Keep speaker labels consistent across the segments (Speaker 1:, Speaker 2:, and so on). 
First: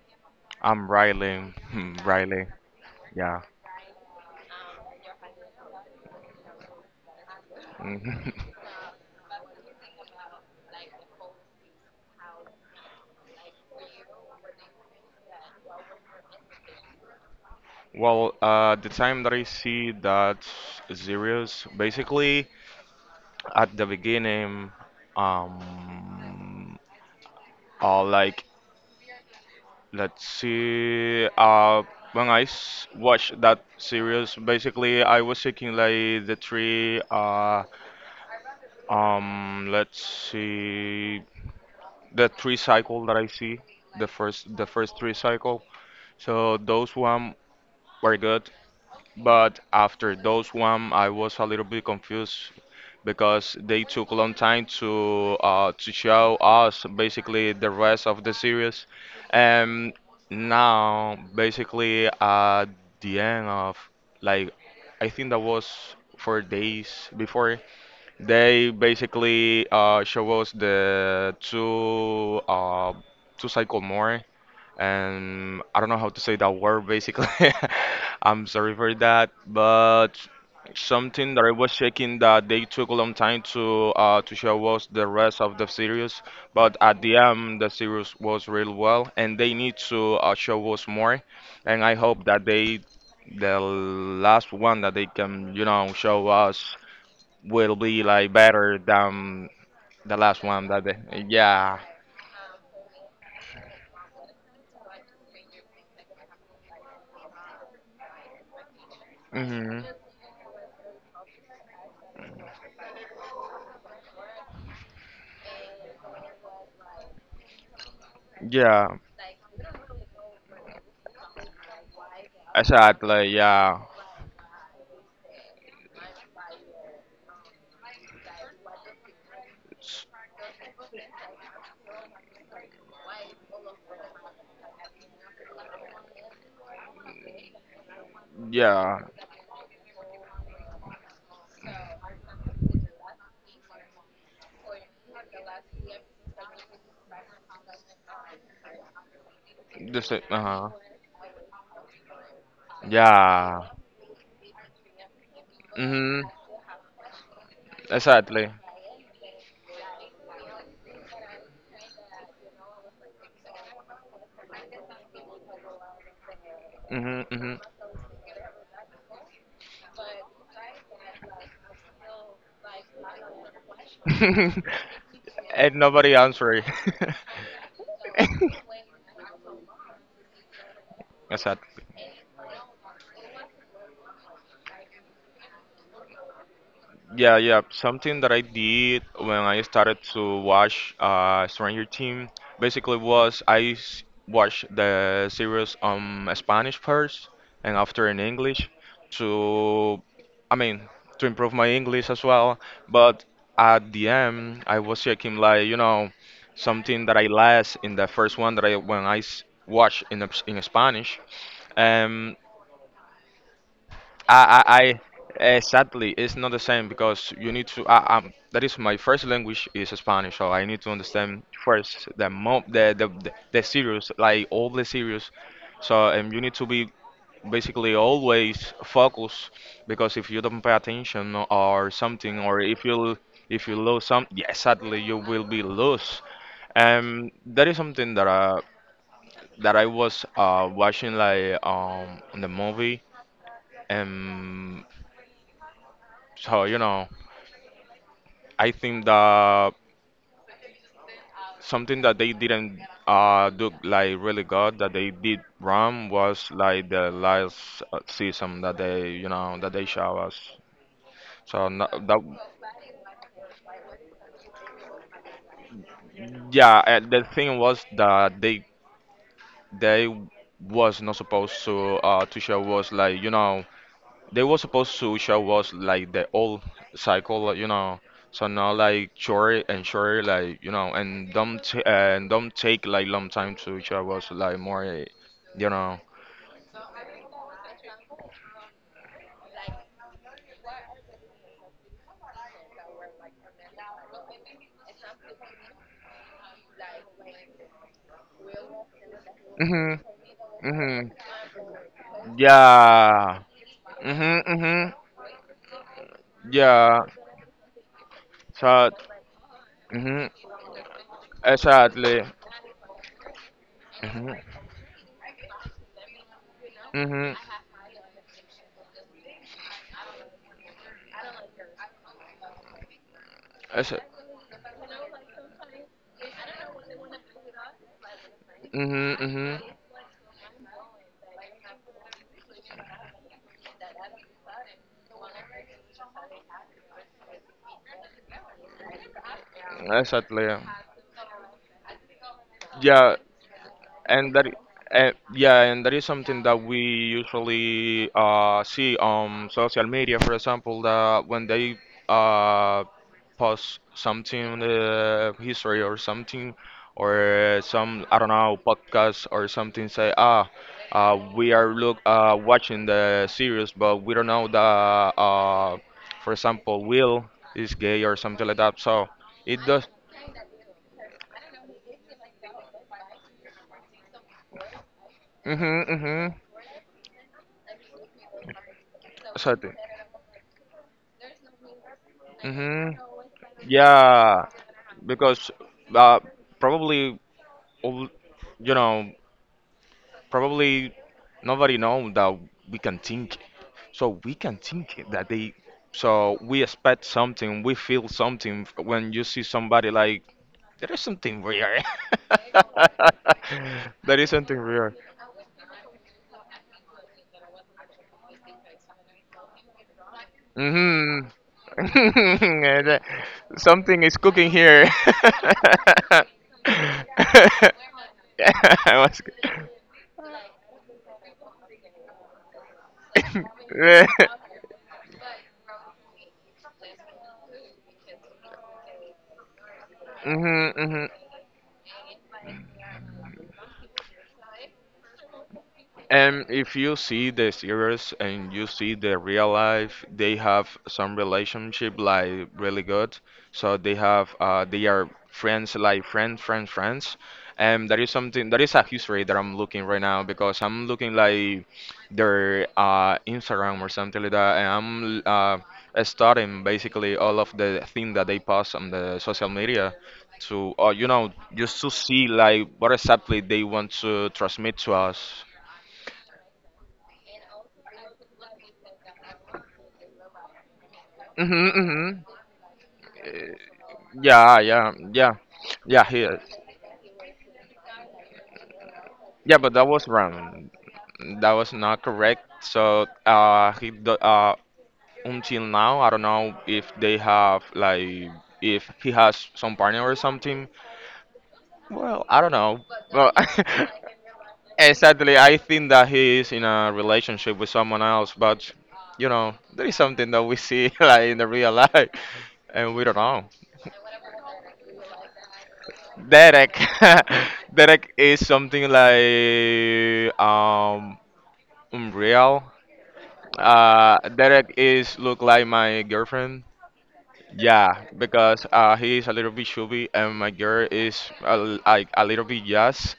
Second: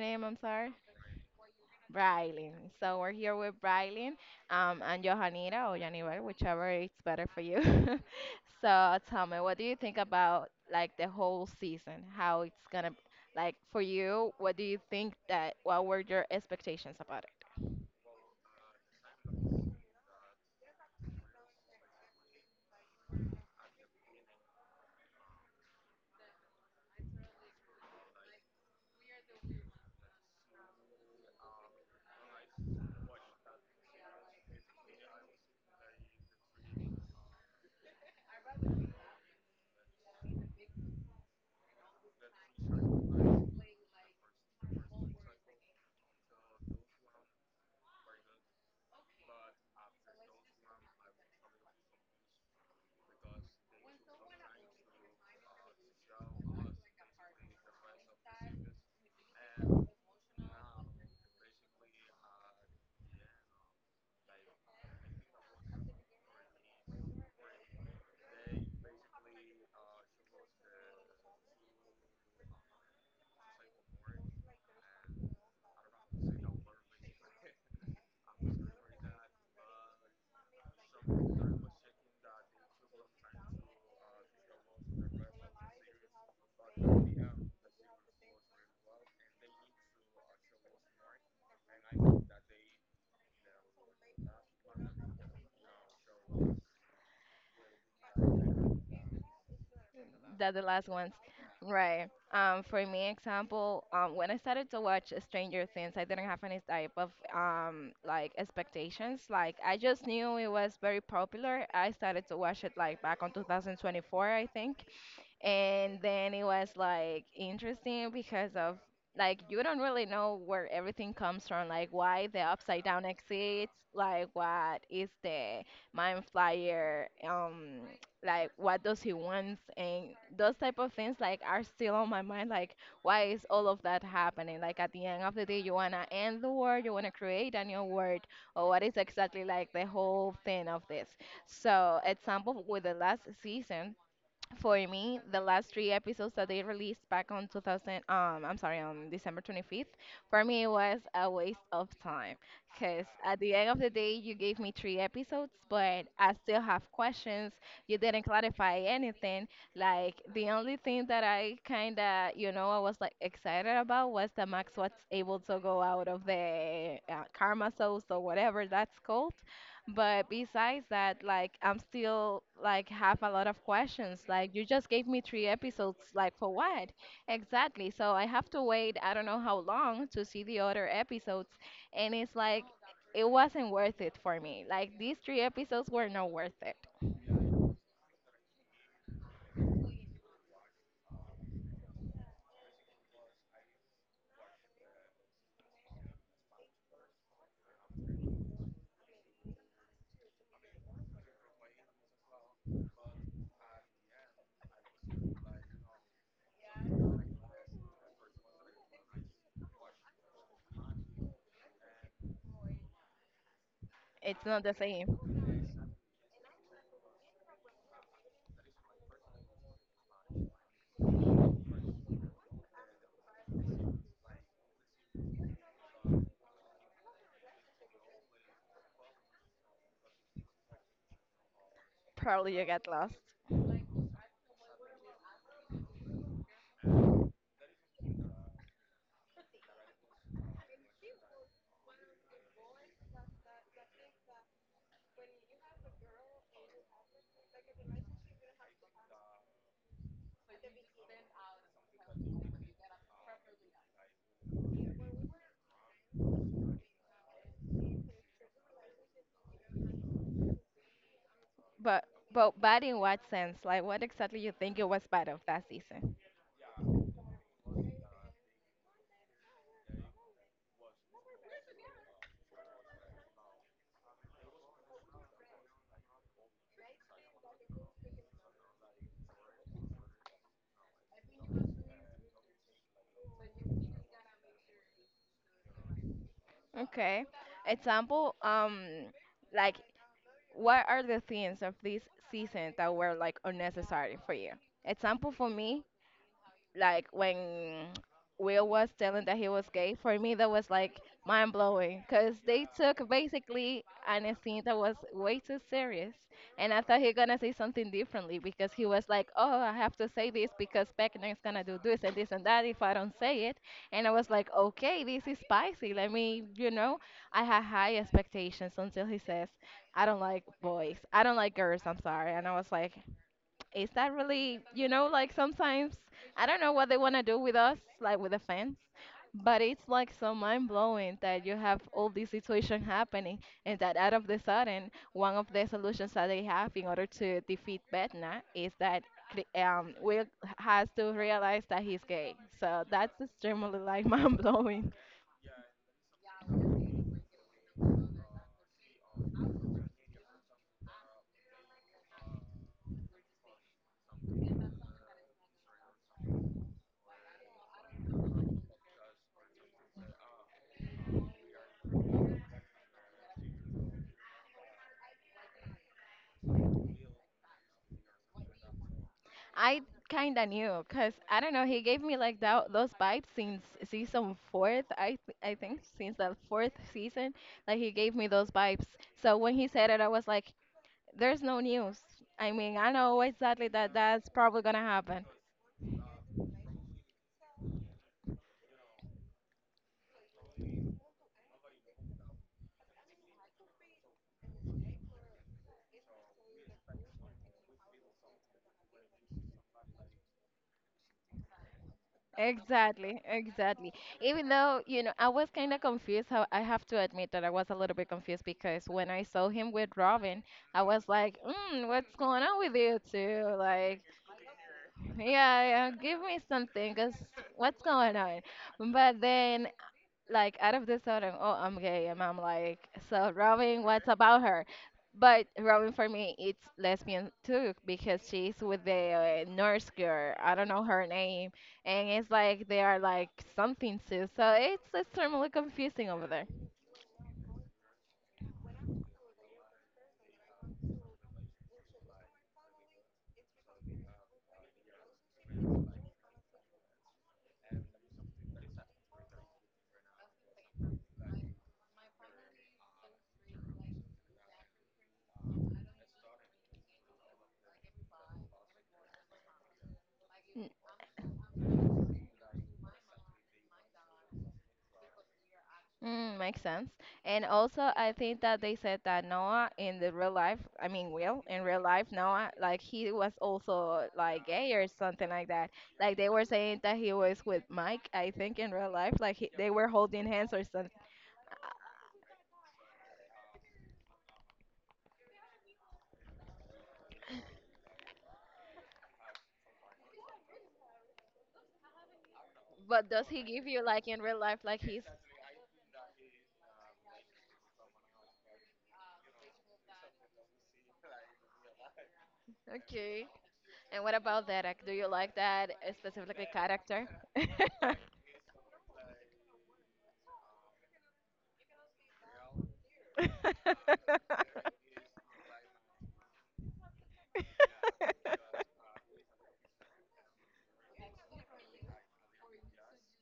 Speaker 1: name? I'm sorry.
Speaker 2: I'm Riley. Hmm, Riley.
Speaker 1: Brylin. So we're here
Speaker 2: Yeah.
Speaker 1: with Brylin and Johanita or Janibel, whichever is better for you.
Speaker 2: Mhm.
Speaker 1: So tell me, what do you think about like the whole season? How it's gonna like for you? What do you think that? What were your expectations about
Speaker 2: Well, the time that I see that serious, basically at the beginning, um, or like let's see, when I s watched that series, basically I was seeking like the three, let's see, the three cycle that I see, the first three cycle. So those one were good, but after those one, I was a little bit confused because they took a long time to show us basically the rest of the series, and now basically at the end of like I think that was four days before they basically show us the two two cycle more, and I don't know how to say that word basically. I'm sorry for that, but something that I was checking that they took a long time to show was the rest of the series, but at the end the series was real well, and they need to show us more, and I hope that they the last one that they can you know show us will be like better than the last
Speaker 1: that? The
Speaker 2: one
Speaker 1: last
Speaker 2: that
Speaker 1: ones,
Speaker 2: they yeah.
Speaker 1: right? For me, example, when I started to watch Stranger Things I didn't have any type of like expectations. Like I
Speaker 2: Hmm,
Speaker 1: just knew it was very popular. I started to watch it like back on 2024, I think, and then it was like interesting because of,
Speaker 2: yeah,
Speaker 1: like, you don't really know where everything comes from. Like, why the upside down
Speaker 2: exactly.
Speaker 1: exists,
Speaker 2: Yeah.
Speaker 1: like what is the mind flyer, like what does he want? And
Speaker 2: S-
Speaker 1: those type of things like are still on my mind. Like, why is all of that happening? Like at the end of the day, you want to end the world, you want to create a new world, or what is
Speaker 2: Yeah,
Speaker 1: exactly like the whole thing of this? So example, with the last season, for me, the last three episodes that they released back on 2000, I'm sorry, on December 25th,
Speaker 2: just uh
Speaker 1: for me it
Speaker 2: huh.
Speaker 1: was a waste of time. Because at the
Speaker 2: Yeah.
Speaker 1: end of the day, you gave me three episodes, but
Speaker 2: Mhm.
Speaker 1: I still have questions. You didn't
Speaker 2: Exactly.
Speaker 1: clarify anything. Like, the only thing that I kind of, you know, I was like excited about was that Max was able to go out of the
Speaker 2: Mhm. Mhm.
Speaker 1: karma souls or whatever that's called. But besides that, like I'm still like have a lot of questions. Like, you just gave me three
Speaker 2: And
Speaker 1: episodes,
Speaker 2: nobody
Speaker 1: like for
Speaker 2: answering.
Speaker 1: what? Exactly. So I have to wait I don't know how long to see the other episodes,
Speaker 2: Exactly.
Speaker 1: and it's like it wasn't worth it for me. Like, these three episodes were not worth it.
Speaker 2: Yeah, yeah. Something that I did when I started to watch Stranger Things basically was I watched the series on Spanish first, and after in English to, I mean, to improve my English as well. But at the end, I was checking like, you know, something that I lost in the first one that I watched in in Spanish.
Speaker 1: It's not
Speaker 2: I,
Speaker 1: the
Speaker 2: I,
Speaker 1: same.
Speaker 2: I exactly. It's not the same because you need to. I, that is my first language is Spanish, so I need to understand first the mo the series, like all the series. So you need to be basically always focused because if you don't pay attention or something,
Speaker 1: Probably
Speaker 2: or
Speaker 1: you get lost.
Speaker 2: if you lose some, yeah, sadly you will be lost. That is something that that I was watching like on the movie. Um, so you know. I think that something that they didn't do like really good that they did wrong was like the last season that they you know that they show us. So no,
Speaker 1: But
Speaker 2: that
Speaker 1: but bad in what sense? Like, what exactly you think it was bad of that season?
Speaker 2: yeah, the thing was that they was not supposed to show us like you know they were supposed to show was like the old cycle, you know, so now, like short and short, like you know, and don't take like long time to show us like more, you know.
Speaker 1: Okay. Example, like, what are the things of this season that were like unnecessary for you? Example, for me, like when Will was telling that he was gay,
Speaker 2: Mhm.
Speaker 1: for me that was like
Speaker 2: Mhm.
Speaker 1: mind blowing because they took
Speaker 2: Yeah.
Speaker 1: basically an
Speaker 2: Mhm.
Speaker 1: scene that
Speaker 2: Mhm.
Speaker 1: was way too serious, and I thought
Speaker 2: Yeah.
Speaker 1: he gonna say something differently because he
Speaker 2: So.
Speaker 1: was like, "Oh, I have to say
Speaker 2: Mhm.
Speaker 1: this because Beckner is gonna do this and
Speaker 2: Exactly.
Speaker 1: this and that if I don't say it," and I was
Speaker 2: Mhm.
Speaker 1: like, "Okay, this is spicy. Let me, you know,
Speaker 2: Mhm.
Speaker 1: I had high expectations until he says." I don't like boys. I don't like girls. I'm sorry. And I was like, is
Speaker 2: Exa-
Speaker 1: that really, you know, like sometimes I don't know what they want to do with us, like with the fans,
Speaker 2: Mhm. Mhm.
Speaker 1: but it's like so mind blowing that you have all this situation happening and that out of the sudden, one of the solutions that they have in order to defeat Betna is that Will
Speaker 2: Exactly.
Speaker 1: has to realize that he's gay. So
Speaker 2: Yeah.
Speaker 1: that's extremely like
Speaker 2: And
Speaker 1: mind
Speaker 2: that,
Speaker 1: blowing.
Speaker 2: yeah, and that is something that we usually see on social media, for example, that when they uh, post something in the history or something, or some, I don't know, podcast or something, say, ah, we are look watching the series, but we don't know that, uh, for example, Will is gay or something like that. So it
Speaker 1: I
Speaker 2: does.
Speaker 1: kind of knew because I don't know. He gave me like that those vibes since season fourth. I think
Speaker 2: Mm-hmm,
Speaker 1: since the
Speaker 2: mm-hmm.
Speaker 1: fourth season, like he gave me those vibes. So when he
Speaker 2: Exactly.
Speaker 1: said it, I was like, "There's no news." I mean, I
Speaker 2: Mm-hmm.
Speaker 1: know exactly that that's
Speaker 2: Yeah.
Speaker 1: probably gonna happen.
Speaker 2: Because uh, probably all- you know probably nobody know that we can think so we can think that they so we expect something, we feel something when you see somebody like there is something weird.
Speaker 1: Exactly, exactly.
Speaker 2: There is
Speaker 1: Even
Speaker 2: something
Speaker 1: though,
Speaker 2: weird.
Speaker 1: you know, I was kind of confused. How I have to admit that I was a little bit confused because when I saw him with Robin, I was
Speaker 2: Hmm.
Speaker 1: like, mm, what's going on with you two? Like,
Speaker 2: Something is cooking here.
Speaker 1: yeah, yeah, give me something, 'cause
Speaker 2: I
Speaker 1: what's going on? But
Speaker 2: was-
Speaker 1: then, like, out of this sudden, oh, I'm gay, and I'm like, so Robin, what's
Speaker 2: yeah.
Speaker 1: about her? But Robin, for me, it's lesbian too, because she's with the nurse girl. I don't
Speaker 2: Mhm.
Speaker 1: know her
Speaker 2: Mhm.
Speaker 1: name, and it's like they are like something too. So it's extremely confusing over there.
Speaker 2: And if you see the series and you see the real life, they have some relationship like really good. So they have they are friends like friends, friends, friends. And that is something that is a history that I'm looking right now because I'm looking like their Instagram or something like that, and studying basically all of the thing that they post on the social media to, you know, just to see like what exactly they want to transmit to us.
Speaker 1: Mm, makes sense. And also, I think that they said that Noah in the real life, I mean, Will in
Speaker 2: Mhm,
Speaker 1: real life,
Speaker 2: mhm.
Speaker 1: Noah, like he was also like
Speaker 2: Yeah,
Speaker 1: gay or
Speaker 2: yeah,
Speaker 1: something
Speaker 2: yeah,
Speaker 1: like that.
Speaker 2: yeah.
Speaker 1: Like
Speaker 2: He
Speaker 1: they
Speaker 2: is.
Speaker 1: were saying that he was with Mike, I think, in real life, like he,
Speaker 2: Yeah,
Speaker 1: they
Speaker 2: but that
Speaker 1: were
Speaker 2: was
Speaker 1: holding hands or
Speaker 2: wrong.
Speaker 1: something.
Speaker 2: That was not correct. So, he do, until now, I don't know if they have like if he has some partner or something. Well, I don't know.
Speaker 1: But does
Speaker 2: Well,
Speaker 1: he give you like in real life like he's
Speaker 2: exactly. I think that he is in a relationship with someone else, but you know, there is something that we see like in the real life, and we don't
Speaker 1: okay?
Speaker 2: know.
Speaker 1: And what about Derek? Do you like that specifically
Speaker 2: Derek.
Speaker 1: character?
Speaker 2: Derek is something like unreal. Derek is look like my girlfriend. Yeah, because he is a little bit chubby and my girl is like a little bit yes,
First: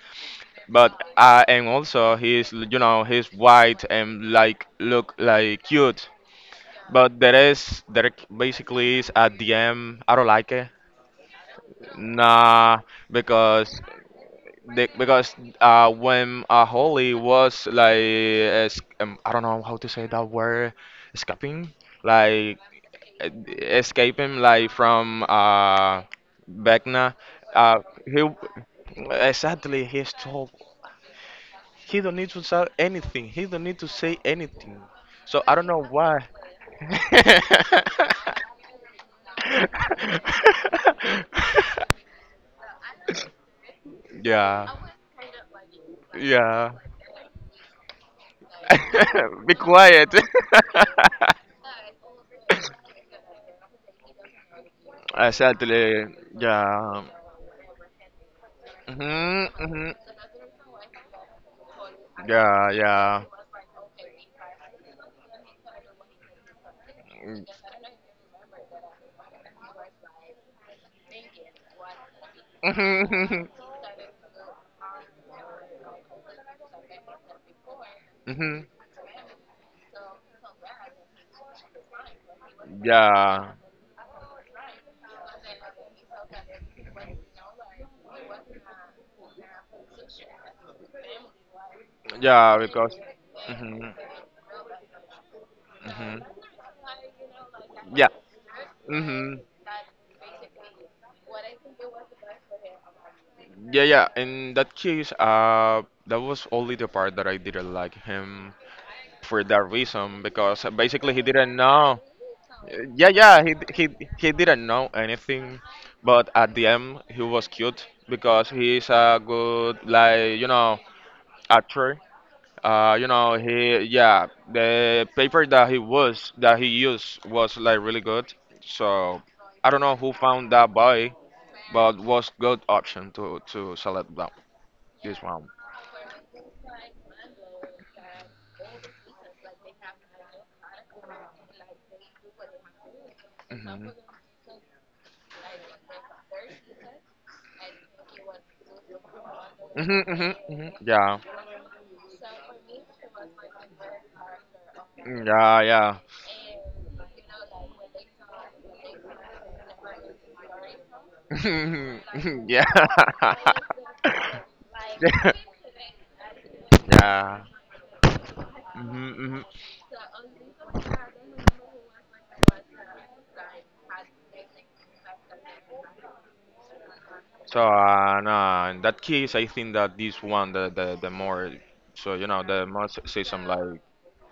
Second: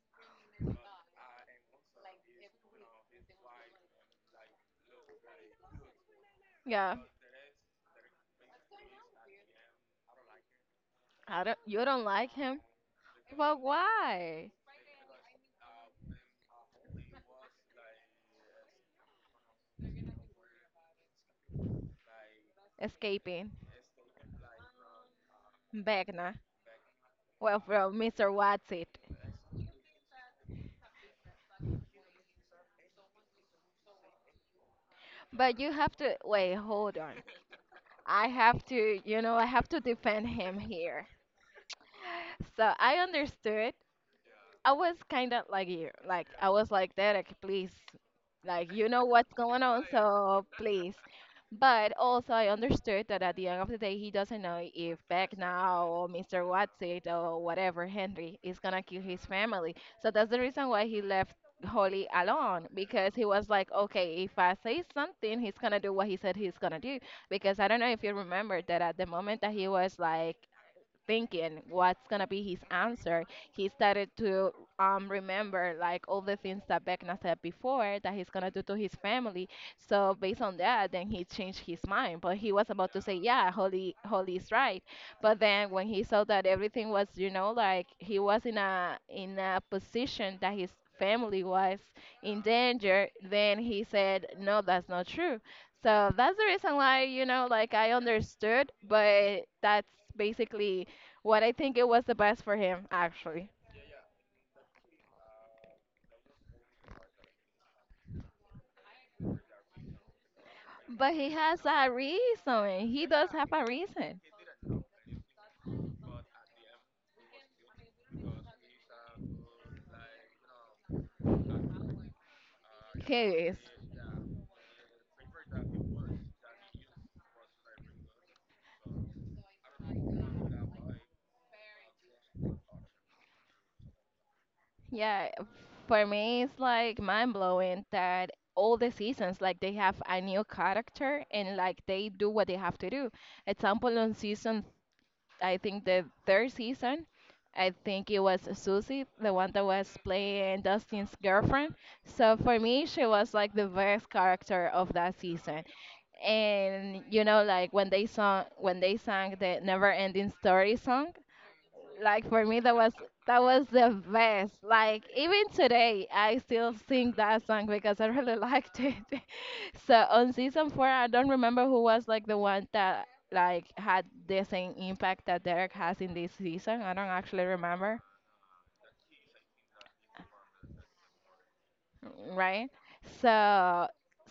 Speaker 2: but and also he is you know he's white and like look like cute.
Speaker 1: Yeah,
Speaker 2: But there is Derek basically is a DM. I don't like it.
Speaker 1: I don't. You don't like him?
Speaker 2: Nah,
Speaker 1: But
Speaker 2: because
Speaker 1: why?
Speaker 2: the, because when Holly was like, es I don't know how to say that word, escaping, like
Speaker 1: Escaping.
Speaker 2: escaping, like from
Speaker 1: Vecna.
Speaker 2: Vecna,
Speaker 1: Well,
Speaker 2: uh,
Speaker 1: from
Speaker 2: he
Speaker 1: Mr. What's It.
Speaker 2: exactly he's told he don't need to say anything. He don't need to say anything. So I
Speaker 1: But
Speaker 2: don't
Speaker 1: you
Speaker 2: know
Speaker 1: have to.
Speaker 2: why.
Speaker 1: Wait, hold on. I have to, you know, I have to defend him here. So I understood
Speaker 2: Yeah,
Speaker 1: I was kind of like you. Like I
Speaker 2: yeah.
Speaker 1: was like Derek, please. Like, you know what's
Speaker 2: Be
Speaker 1: going on,
Speaker 2: quiet.
Speaker 1: so please. But also I understood that at the end of the day he doesn't know if Beck now
Speaker 2: Exactly.
Speaker 1: or Mr. What's
Speaker 2: Yeah.
Speaker 1: it or whatever Henry is gonna kill his
Speaker 2: Mhm.
Speaker 1: family.
Speaker 2: Mhm.
Speaker 1: So that's the reason why he left Holly alone
Speaker 2: Yeah.
Speaker 1: because
Speaker 2: Yeah.
Speaker 1: he was like, okay, if I say something, he's gonna do what he said he's gonna do. Because I don't know if you remember that at the moment that he was like thinking what's gonna be his answer,
Speaker 2: Mhm.
Speaker 1: he started to remember like all the things that Vecna said before that he's gonna do
Speaker 2: Mhm.
Speaker 1: to his family. So based on that, then he changed his mind. But he was about to say, yeah,
Speaker 2: Yeah.
Speaker 1: Holly, Holly is right. But then when he saw that everything was, you know, like he was in a position that his family was in
Speaker 2: Yeah. Because.
Speaker 1: danger, then he
Speaker 2: Mhm.
Speaker 1: said, no, that's not true. So
Speaker 2: Mhm.
Speaker 1: that's the reason why, you know, like I
Speaker 2: Yeah.
Speaker 1: understood,
Speaker 2: Mhm.
Speaker 1: but that's basically what I think it was the best for him, actually.
Speaker 2: Yeah. Yeah. In that case, that was only the part that I didn't like him for that reason because
Speaker 1: But
Speaker 2: basically he
Speaker 1: he
Speaker 2: didn't
Speaker 1: has a
Speaker 2: know.
Speaker 1: reason. He
Speaker 2: Yeah.
Speaker 1: does
Speaker 2: Yeah.
Speaker 1: have
Speaker 2: He
Speaker 1: a
Speaker 2: he
Speaker 1: reason.
Speaker 2: he didn't know anything, but at the end he was cute because he's a good like you know actor. You
Speaker 1: He
Speaker 2: know,
Speaker 1: is.
Speaker 2: he yeah, the paper that he used was like really good. So I don't know who found that boy, but was good option to select that this
Speaker 1: Yeah,
Speaker 2: one.
Speaker 1: for me, it's like mind blowing that all the seasons, like they have a new character and like they do what they have to do.
Speaker 2: Hmm
Speaker 1: Example, on season, I think the third season, I think it was Susie, the one that was
Speaker 2: hmm hmm
Speaker 1: playing
Speaker 2: hmm.
Speaker 1: Dustin's
Speaker 2: Yeah,
Speaker 1: girlfriend. So for me, she was like the best character of that
Speaker 2: yeah,
Speaker 1: season.
Speaker 2: yeah,
Speaker 1: And you know, like when they sang the Never Ending Story song, like for me
Speaker 2: yeah,
Speaker 1: that was the best. Like, even today I still sing that
Speaker 2: yeah.
Speaker 1: song because I really liked it.
Speaker 2: Hmm hmm.
Speaker 1: So on season four, I don't remember who was like the one that like had the same impact that Derek has in this season. I don't actually
Speaker 2: So
Speaker 1: remember,
Speaker 2: no, in that case, I think that this one the more so you know the
Speaker 1: right?
Speaker 2: say some like.
Speaker 1: So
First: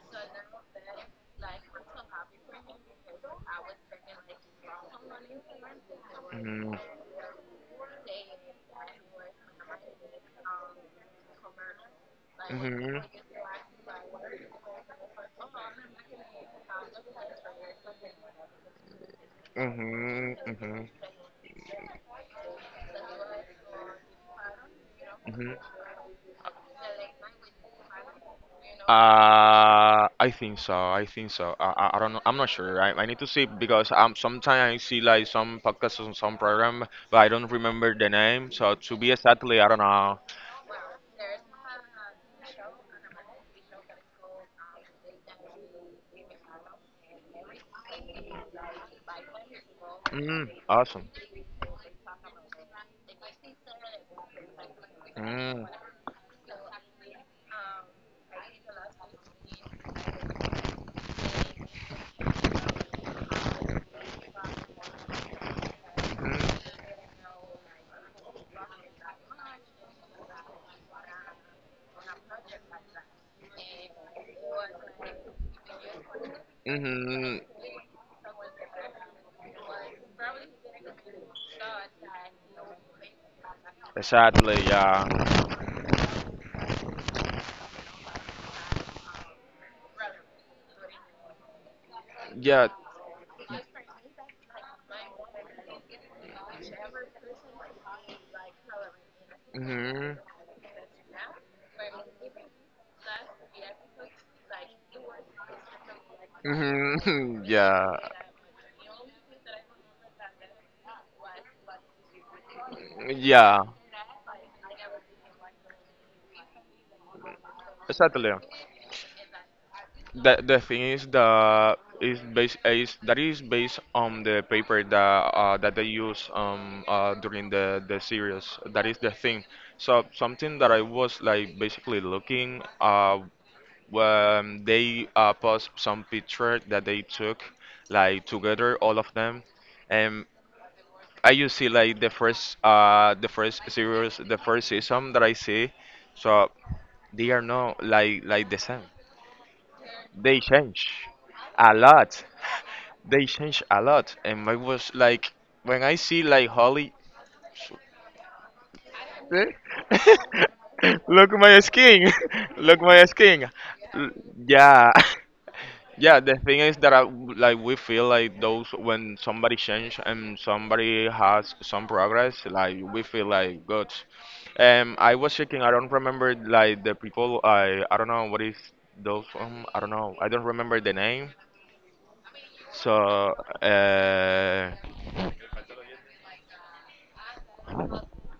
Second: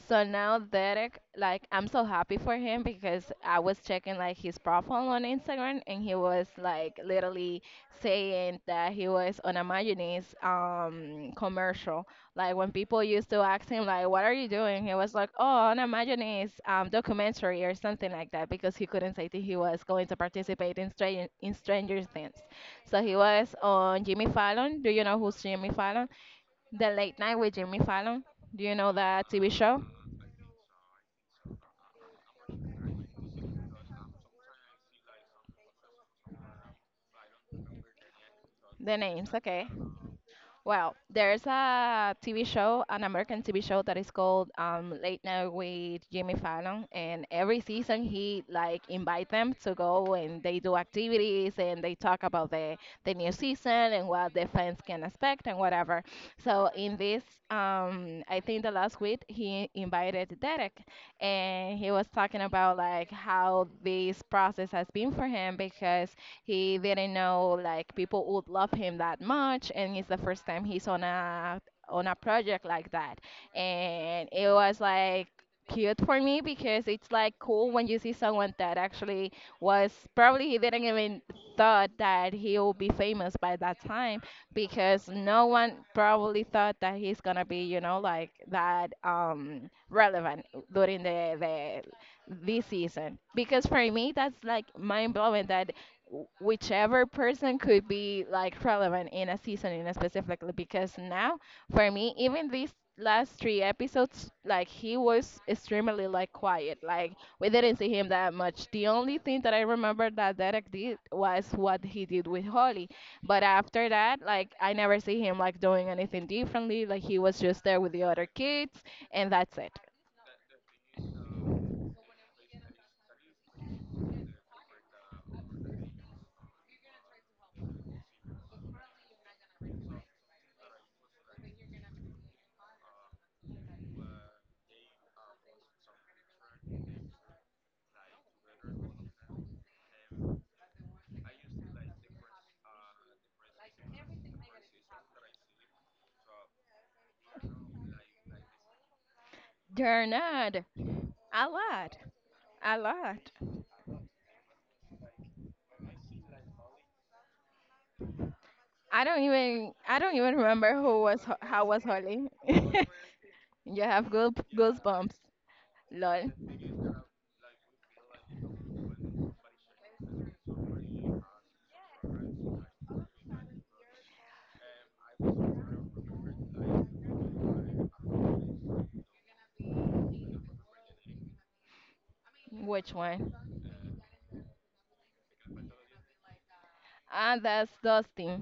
Speaker 1: so now Derek, like I'm so happy for him because I was checking like his profile on Instagram and he was
Speaker 2: Mhm.
Speaker 1: like literally saying that he was on a mayonnaise commercial. Like when
Speaker 2: Mhm.
Speaker 1: people used to ask him like what are you doing? He was like, "Oh, on a mayonnaise documentary or something like that," because he couldn't say that he was going to
Speaker 2: Mhm.
Speaker 1: participate
Speaker 2: Mhm.
Speaker 1: in Stranger Things. So he was on Jimmy Fallon. Do you know who's
Speaker 2: Mhm.
Speaker 1: Jimmy Fallon? The Late Night with Jimmy Fallon. Do you know that TV show?
Speaker 2: I think so. I think so. I don't know. I'm not sure. I need to see because sometimes I see like some podcasts on some program, but I don't remember the name. So to
Speaker 1: The
Speaker 2: be
Speaker 1: names,
Speaker 2: exactly, I
Speaker 1: okay.
Speaker 2: don't know.
Speaker 1: Well, there's a TV show, an American TV show that is called Late Night with Jimmy Fallon, and every season he like invite them to go and
Speaker 2: Mm,
Speaker 1: they do
Speaker 2: awesome.
Speaker 1: activities and they talk about the new season and what the fans can expect and
Speaker 2: Mm,
Speaker 1: whatever. So in this, I think the last week he invited Derek, and he was talking about like how this process has been for him because he didn't know like people would love him that much, and it's the first time he's on a project like that, and it was like cute for me
Speaker 2: hmm
Speaker 1: because it's like
Speaker 2: hmm.
Speaker 1: cool when you see someone that actually was probably he didn't even thought that he'll be famous by that time
Speaker 2: Exactly. Yeah.
Speaker 1: because no one probably thought that he's gonna be like that relevant during the this
Speaker 2: Yeah.
Speaker 1: season because for me that's like mind blowing that whichever person could be like relevant in a season in a
Speaker 2: Hmm
Speaker 1: specifically because now for me even these last three episodes like he was extremely like quiet like
Speaker 2: hmm.
Speaker 1: we didn't see
Speaker 2: Yeah.
Speaker 1: him that much. The only thing that I remember that Derek did was what he did with Holly, but
Speaker 2: Yeah.
Speaker 1: after that like I never see him like doing anything differently like he was just there with the other
Speaker 2: Exactly.
Speaker 1: kids and that's it.
Speaker 2: The thing is that is that is based on the paper that that they use during the series. That is the thing. So something that I was like basically looking when they post some picture that they took like together all of them, and I you see like the first series the first season that I see, so they are not like like the same.
Speaker 1: They're
Speaker 2: They
Speaker 1: not.
Speaker 2: change
Speaker 1: A
Speaker 2: a
Speaker 1: lot.
Speaker 2: lot.
Speaker 1: A
Speaker 2: They
Speaker 1: lot.
Speaker 2: change a lot. And I was like, when I see like Holly,
Speaker 1: I don't even
Speaker 2: eh?
Speaker 1: I don't even remember who was
Speaker 2: Look my
Speaker 1: how was
Speaker 2: skin,
Speaker 1: Holly.
Speaker 2: look my skin.
Speaker 1: You have
Speaker 2: L-
Speaker 1: goose
Speaker 2: Yeah,
Speaker 1: goosebumps.
Speaker 2: yeah.
Speaker 1: Lol.
Speaker 2: The thing is that I, like we feel like those when somebody change and somebody has some progress, like we feel like good. I was checking. I don't remember like the people. I don't know what is those. I don't know. I don't remember the name.
Speaker 1: Which one?
Speaker 2: So, uh,
Speaker 1: Ah, that's Dusty.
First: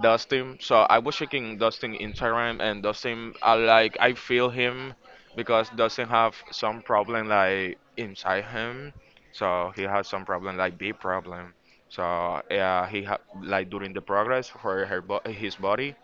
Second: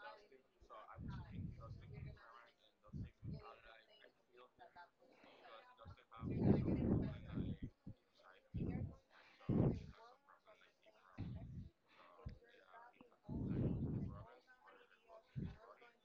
Speaker 2: Dustin. So I was checking Dustin Instagram, and Dustin, I like, I feel him because Dustin have some problem like inside him. So he has some problem like big problem. So yeah, he ha like during the progress for her bo his body,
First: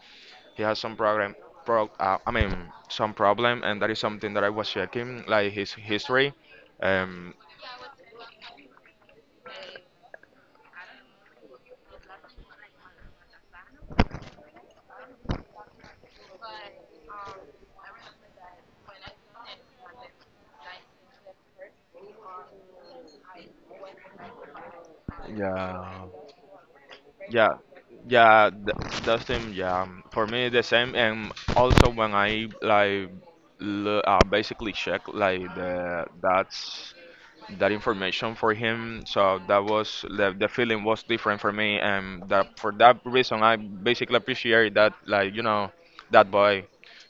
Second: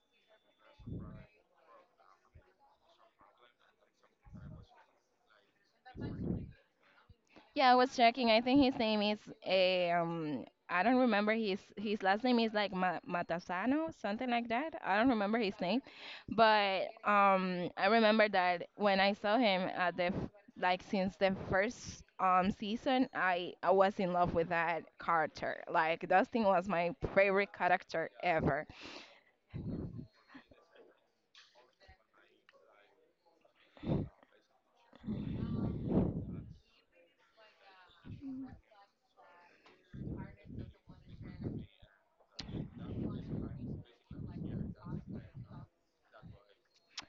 Speaker 2: he has some problem. Pro I mean, some problem, and that is something that I was checking, like his history. Um,
Speaker 1: Yeah, I was checking. I think his name is I don't remember his last name is like Ma Matasano, something like that. I don't remember his name, but I remember that when I saw him at like since the first season, I was in love with that character.
Speaker 2: Yeah,
Speaker 1: Like Dustin was my favorite
Speaker 2: yeah,
Speaker 1: character
Speaker 2: yeah,
Speaker 1: ever.
Speaker 2: th that's same. Yeah, for me the same. And also when I like l basically check like the that's that information for him, so that was the feeling was different for me, and that for that reason I basically appreciate that like you know that boy.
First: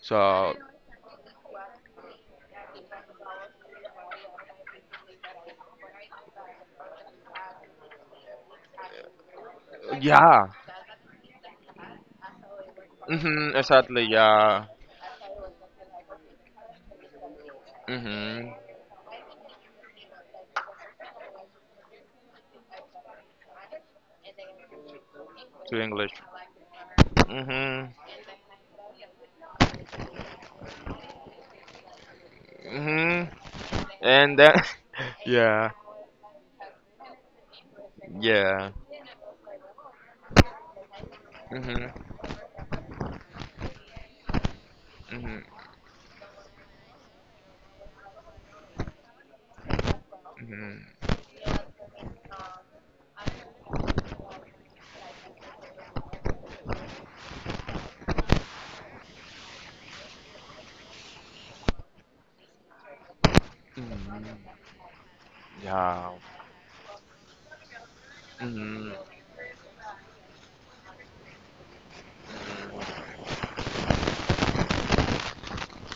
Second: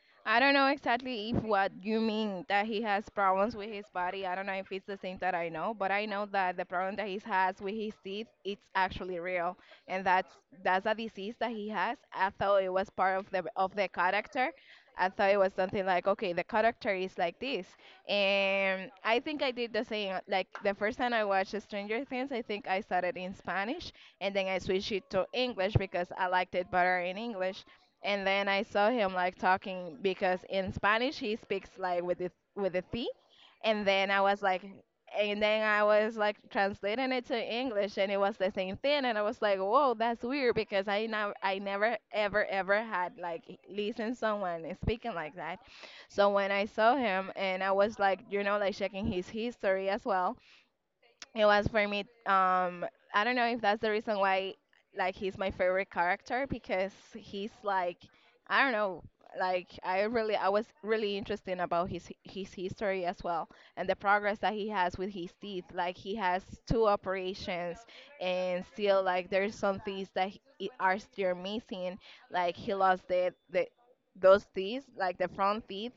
Speaker 2: So
Speaker 1: I don't know exactly if what you mean that he has problems with his body. I don't know if it's the same that I know, but I know that the problem that he has with his teeth it's actually real, and that's
Speaker 2: yeah,
Speaker 1: that's a disease that he has. I thought it was part of the
Speaker 2: mm-hmm,
Speaker 1: of the
Speaker 2: exactly.
Speaker 1: character.
Speaker 2: Yeah,
Speaker 1: I thought it was something like okay, the character is like this,
Speaker 2: mm-hmm,
Speaker 1: and I think I did the same. Like the first time I watched Stranger Things, I think I started in Spanish, and then I switched it to English
Speaker 2: to
Speaker 1: because
Speaker 2: English.
Speaker 1: I liked it better in English,
Speaker 2: Mm-hmm,
Speaker 1: and then I saw him like talking because in Spanish he speaks like with a T,
Speaker 2: mm-hmm,
Speaker 1: and then I
Speaker 2: and
Speaker 1: was
Speaker 2: then yeah,
Speaker 1: like translating it to English, and it was the
Speaker 2: yeah.
Speaker 1: same thing, and I was like, whoa, that's weird because I now I never
Speaker 2: Mhm.
Speaker 1: ever ever had like listened someone speaking like
Speaker 2: Mhm.
Speaker 1: that, so when I saw him and I was like, like checking his history as well.
Speaker 2: Mhm.
Speaker 1: It was for me, um I don't know if that's the reason why like he's my favorite character because he's like I don't know, like I was really interested about his history as well, and the
Speaker 2: Mm,
Speaker 1: progress that he has with his teeth like
Speaker 2: yeah,
Speaker 1: he has two operations, and
Speaker 2: mhm.
Speaker 1: still like there's some things that are still missing. Like he lost the those teeth like the front teeth.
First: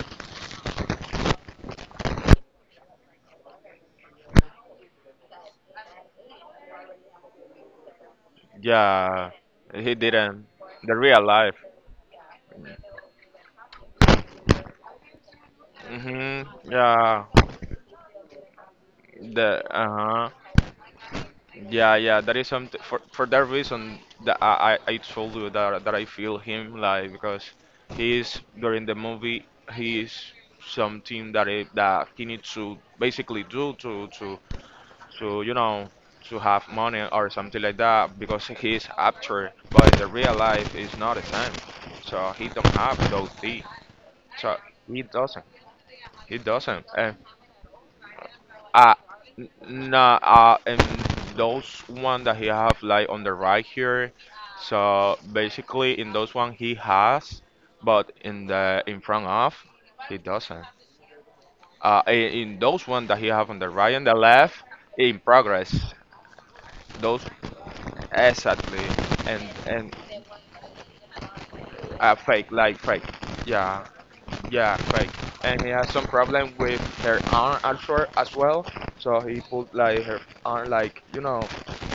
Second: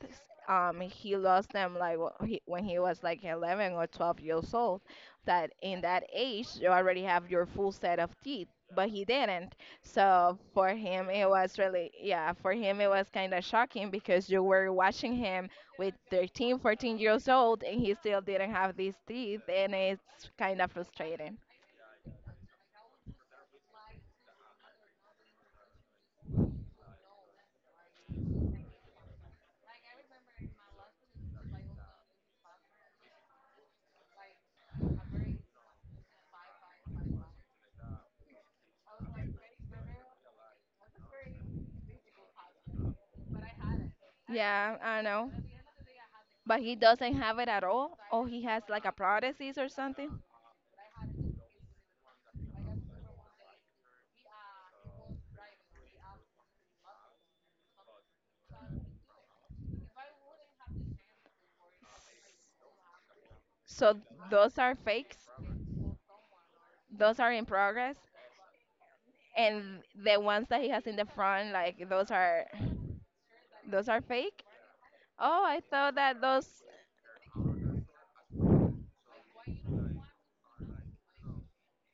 Speaker 1: He lost them like when he was like 11 or 12 years old. That in that age you already have your full set of teeth, but he
Speaker 2: Yeah,
Speaker 1: didn't.
Speaker 2: he
Speaker 1: So
Speaker 2: didn't.
Speaker 1: for
Speaker 2: The
Speaker 1: him
Speaker 2: real
Speaker 1: it
Speaker 2: life.
Speaker 1: was really, yeah, for him it was kind of shocking because you were watching him with
Speaker 2: Mhm.
Speaker 1: 13 14
Speaker 2: Yeah,
Speaker 1: years old and he still didn't have these teeth
Speaker 2: the
Speaker 1: and it's
Speaker 2: uh-huh.
Speaker 1: kind of frustrating.
Speaker 2: Yeah, yeah, that is something for that reason that I told you that I feel him like because he is during the movie he is something that he needs to basically do to to have money or something like that because he's after, but the real life is not the same, so he don't have those things. So
Speaker 1: Yeah, I
Speaker 2: he
Speaker 1: know.
Speaker 2: doesn't,
Speaker 1: But he doesn't
Speaker 2: and
Speaker 1: have it at all, or he has like a
Speaker 2: uh
Speaker 1: prosthesis or something.
Speaker 2: and those one that he have like on the right here. So basically in those one he has, but in the in front of he doesn't. uh in, in those one that he have on the right
Speaker 1: So
Speaker 2: and the
Speaker 1: those
Speaker 2: left
Speaker 1: are
Speaker 2: in
Speaker 1: fakes.
Speaker 2: progress.
Speaker 1: Those
Speaker 2: Those
Speaker 1: are in progress.
Speaker 2: exactly. And
Speaker 1: And
Speaker 2: and
Speaker 1: the ones that he has in the front like those are
Speaker 2: fake, like fake. Yeah,
Speaker 1: those are fake.
Speaker 2: yeah, fake.
Speaker 1: Oh,
Speaker 2: And
Speaker 1: I
Speaker 2: he has
Speaker 1: thought
Speaker 2: some
Speaker 1: that
Speaker 2: problem
Speaker 1: those
Speaker 2: with her arm also as well. So he put like her arm, like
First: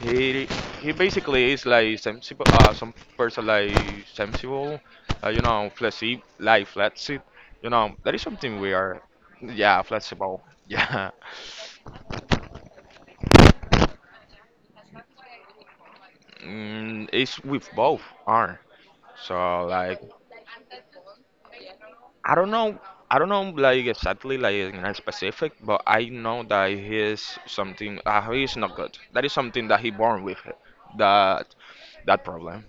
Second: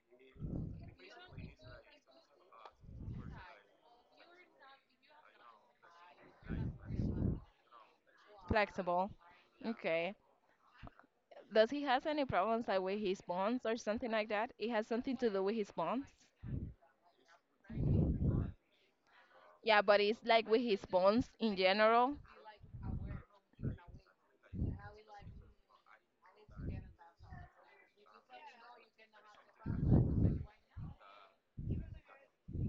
Speaker 2: he basically is like sensible. Some person like sensible. You know, flexi like flexi. You know, that is something weird.
Speaker 1: flexible.
Speaker 2: Yeah,
Speaker 1: Okay.
Speaker 2: flexible. Yeah.
Speaker 1: Does he has any problems like with his bones or something like that? It has something to do with his bones.
Speaker 2: Mm, it's with both arm. So
Speaker 1: Yeah,
Speaker 2: like
Speaker 1: but it's like with his bones in general.
Speaker 2: I don't know. I don't know like exactly like in a specific, but I know that he is something. He is not good. That is something that he born with. That that problem.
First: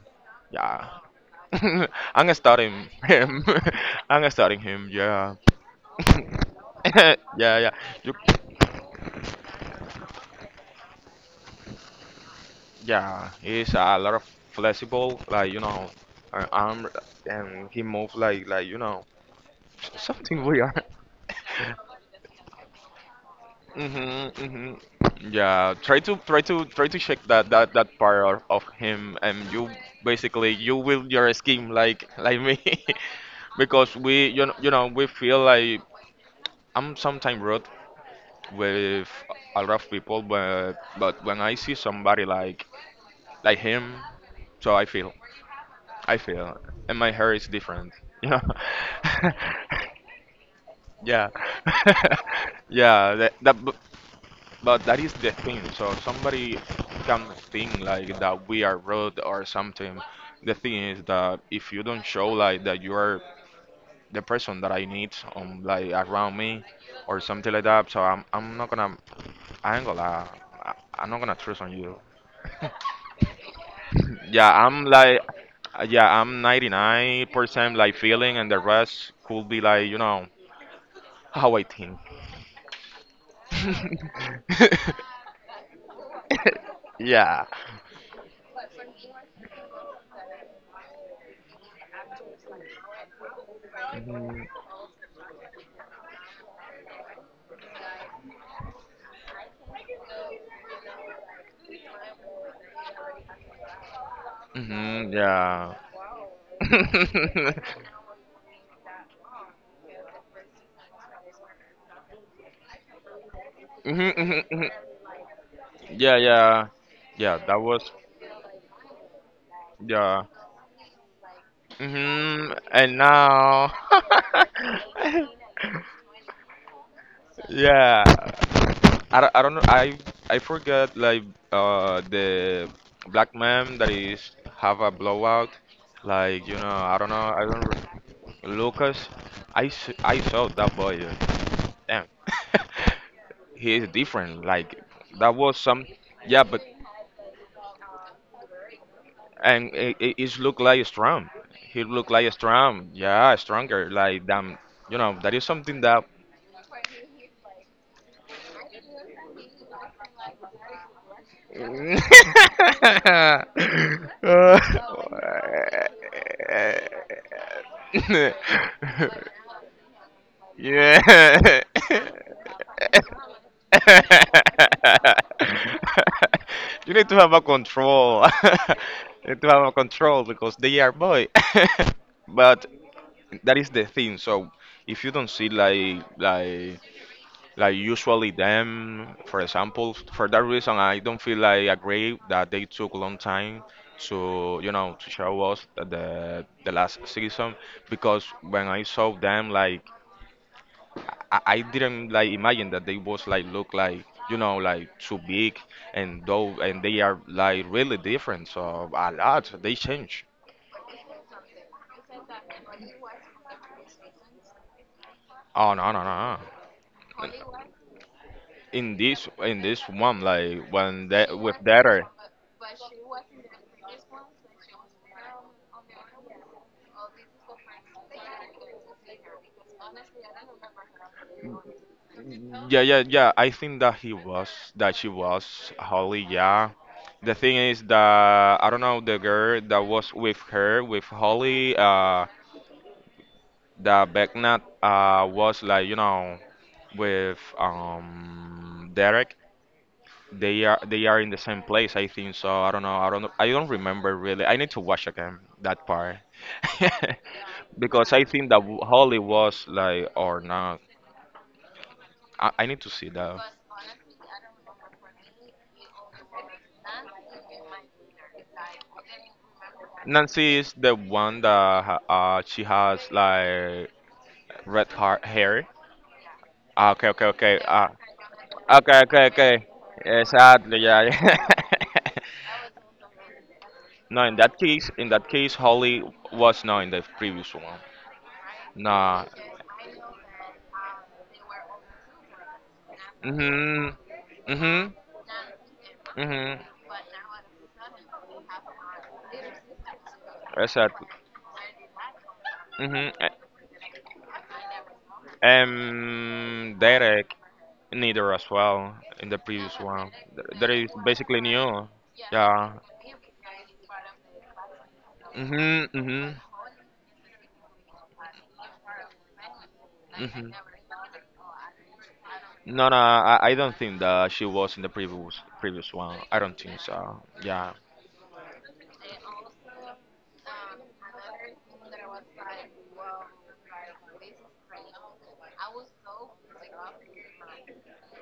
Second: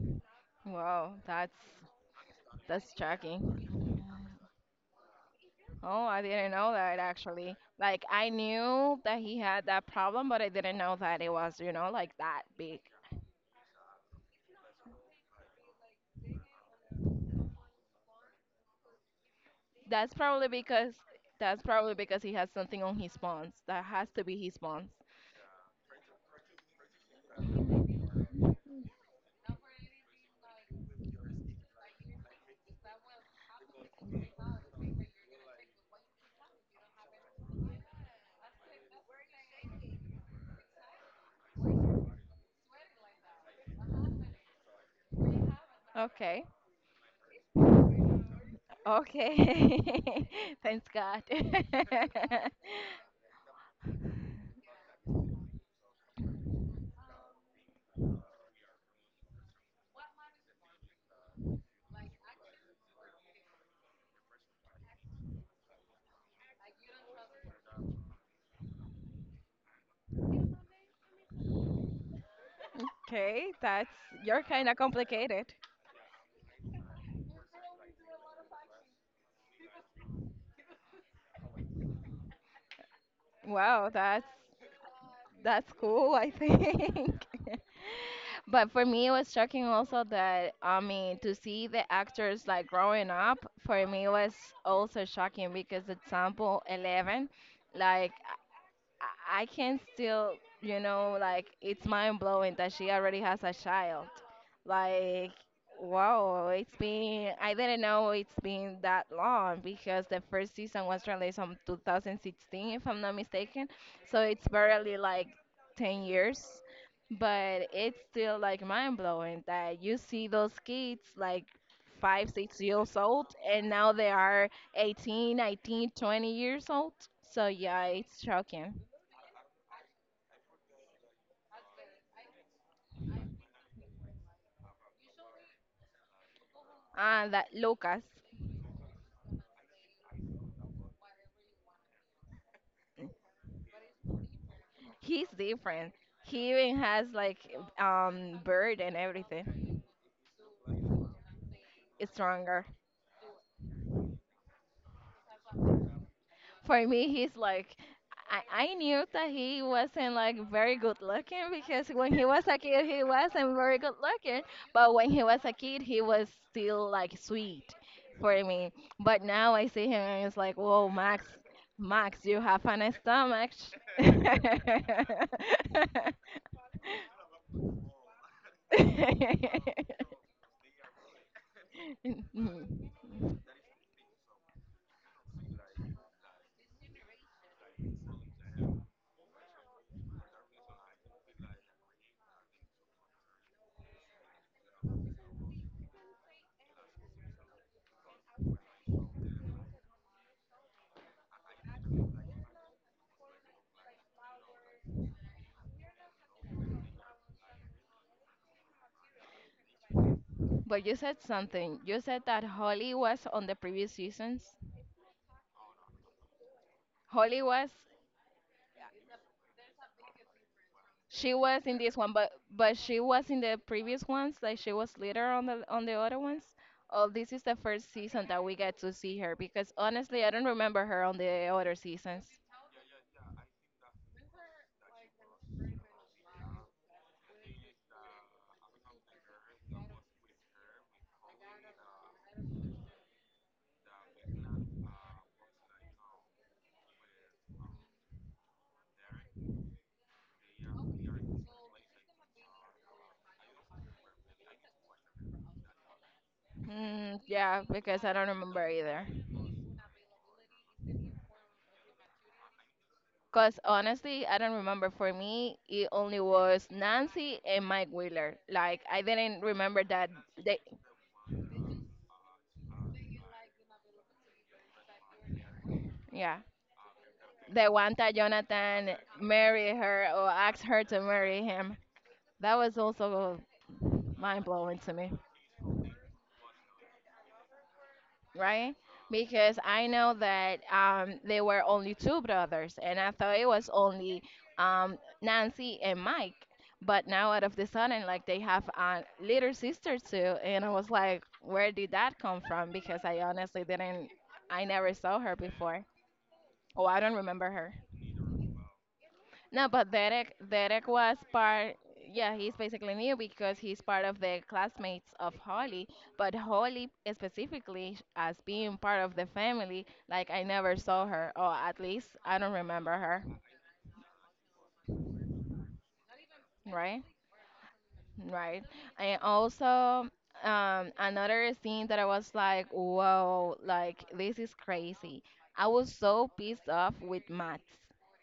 Speaker 2: Yeah.
Speaker 1: Wow, that's
Speaker 2: I'm starting
Speaker 1: that's
Speaker 2: him.
Speaker 1: shocking.
Speaker 2: I'm starting him. Yeah.
Speaker 1: Oh, I didn't know that actually.
Speaker 2: yeah. Yeah.
Speaker 1: Like
Speaker 2: You,
Speaker 1: I knew that he had that problem, but I didn't know that it was, like that big.
Speaker 2: yeah. He's a lot of flexible. Like arm and he move like
Speaker 1: That's
Speaker 2: something
Speaker 1: probably
Speaker 2: weird.
Speaker 1: because that's probably because he has something on his bones. That has to
Speaker 2: Hmm.
Speaker 1: be his
Speaker 2: Hmm.
Speaker 1: bones.
Speaker 2: Yeah, try to try to check that that part of him, and you basically you will your scheme like me, because we you know we feel like I'm sometimes rude with a lot of people, but when I see somebody like him, so I feel. I
Speaker 1: Okay.
Speaker 2: feel, and my hair is different. You know?
Speaker 1: Okay. Thanks God.
Speaker 2: Yeah, yeah. That but that is the thing. So somebody can think like that we are rude or something. The thing is that if you don't show like that you are the person that I need like around me or something like that, so I'm not gonna. I ain't gonna lie. I'm not gonna trust on you.
Speaker 1: Okay, that's you're
Speaker 2: Yeah,
Speaker 1: kind of
Speaker 2: I'm like
Speaker 1: complicated.
Speaker 2: yeah, I'm 99% like feeling and the rest could be like, you know, how I think.
Speaker 1: Wow, that's cool, I think.
Speaker 2: Yeah.
Speaker 1: But for me, it was shocking also that I mean to see the actors like growing up. For me, was also shocking because example eleven, like I I can still, like it's mind blowing that she already has a child.
Speaker 2: Hmm.
Speaker 1: Like,
Speaker 2: Yeah.
Speaker 1: wow, it's been,
Speaker 2: Hmm.
Speaker 1: I didn't know it's been that long because the first season was released on 2016, if I'm not mistaken. So it's
Speaker 2: Hmm.
Speaker 1: barely like 10
Speaker 2: Yeah,
Speaker 1: years.
Speaker 2: yeah, yeah. That
Speaker 1: But
Speaker 2: was
Speaker 1: it's still like mind blowing that you
Speaker 2: yeah.
Speaker 1: see those kids like 5,
Speaker 2: Hmm.
Speaker 1: six
Speaker 2: And
Speaker 1: years old, and
Speaker 2: now,
Speaker 1: now they are 18, 19, 20 years old. So yeah,
Speaker 2: yeah.
Speaker 1: it's shocking.
Speaker 2: I don't know. I forgot like the black man that is have a blowout. Like you know, I don't know.
Speaker 1: And
Speaker 2: I
Speaker 1: that
Speaker 2: don't.
Speaker 1: Lucas,
Speaker 2: Lucas, I saw that boy. Damn, he is different. Like
Speaker 1: he's
Speaker 2: that was some.
Speaker 1: different.
Speaker 2: Yeah,
Speaker 1: He
Speaker 2: but
Speaker 1: even has like bird and
Speaker 2: and
Speaker 1: everything.
Speaker 2: it look like strong. He look
Speaker 1: It's
Speaker 2: like
Speaker 1: stronger.
Speaker 2: strong, yeah, stronger. Like damn, you know, that is something that.
Speaker 1: For me, he's like, I knew that he wasn't like very good looking because when he was a kid, he wasn't very good looking. But when he was a kid, he was still like sweet for me. But now I see him and it's like, whoa, Max,
Speaker 2: Yeah.
Speaker 1: Max, you have a nice stomach.
Speaker 2: You need to have a control. You need to have a control because they are boy. But that is the thing. So if you don't see like usually them, for example, for that reason, I don't feel like agree that they took a long time to to show us the last season, because when I saw them like I didn't like imagine that they was like look like you know like too big, and they are like really different. So a lot they change.
Speaker 1: But you said something. You said that Holly was on the previous seasons.
Speaker 2: Oh, no.
Speaker 1: Holly was
Speaker 2: In this one like when
Speaker 1: She
Speaker 2: that with
Speaker 1: was in
Speaker 2: that,
Speaker 1: this one, but she was in the previous ones. Like she was later on the other ones. Oh, this is the first season that we get to see her because honestly, I don't remember her on the other seasons.
Speaker 2: yeah, yeah, yeah, I think that he was that she was Holly, yeah. The thing is that I don't know the girl that was with her with Holly, that Becknat, was like you know with Derek. They are in the same place, I think so. I don't know. I don't remember really. I need to watch again that part.
Speaker 1: Mm, yeah, because
Speaker 2: Because
Speaker 1: I
Speaker 2: I
Speaker 1: don't
Speaker 2: think that
Speaker 1: remember either.
Speaker 2: Holly was like or not. I need to see that.
Speaker 1: Cause honestly, I don't remember. For me, it only was Nancy and Mike Wheeler. Like I didn't remember that
Speaker 2: Nancy
Speaker 1: they,
Speaker 2: is the one that she has like red har hair.
Speaker 1: yeah,
Speaker 2: Ah, okay, okay, okay.
Speaker 1: the
Speaker 2: Ah,
Speaker 1: one that
Speaker 2: okay,
Speaker 1: Jonathan
Speaker 2: okay, okay.
Speaker 1: married her or asked
Speaker 2: Exactly,
Speaker 1: her to
Speaker 2: yeah.
Speaker 1: marry him.
Speaker 2: Yeah.
Speaker 1: That was also
Speaker 2: No, in
Speaker 1: mind
Speaker 2: that
Speaker 1: blowing
Speaker 2: case,
Speaker 1: to me,
Speaker 2: Holly was not in the previous one.
Speaker 1: right?
Speaker 2: Nah.
Speaker 1: Because I know that, there were only two brothers, and I thought it was
Speaker 2: Mhm.
Speaker 1: only,
Speaker 2: Mhm.
Speaker 1: Nancy and Mike.
Speaker 2: Mhm.
Speaker 1: But now, out of the sudden, like they have a little sister too, and I was
Speaker 2: Exactly.
Speaker 1: like, where did that come from? Because
Speaker 2: Mhm.
Speaker 1: I
Speaker 2: A-
Speaker 1: honestly didn't, I never saw her before. Oh, I don't
Speaker 2: Derek,
Speaker 1: remember her.
Speaker 2: neither as well in the
Speaker 1: No,
Speaker 2: previous
Speaker 1: but
Speaker 2: one.
Speaker 1: Derek,
Speaker 2: Th- That
Speaker 1: Derek
Speaker 2: is
Speaker 1: was
Speaker 2: basically
Speaker 1: part.
Speaker 2: new.
Speaker 1: Yeah, he's
Speaker 2: Yeah.
Speaker 1: basically new because he's part of the classmates of Holly.
Speaker 2: Mhm.
Speaker 1: But
Speaker 2: Mhm.
Speaker 1: Holly specifically, as being part of the family, like I
Speaker 2: Mhm.
Speaker 1: never saw her, or at least I don't
Speaker 2: No,
Speaker 1: remember
Speaker 2: no,
Speaker 1: her,
Speaker 2: I don't think that she was in the previous one. I don't think
Speaker 1: right?
Speaker 2: so. Yeah.
Speaker 1: Right. And also, another scene that I was like, whoa, like this is crazy. I was so pissed off with Matt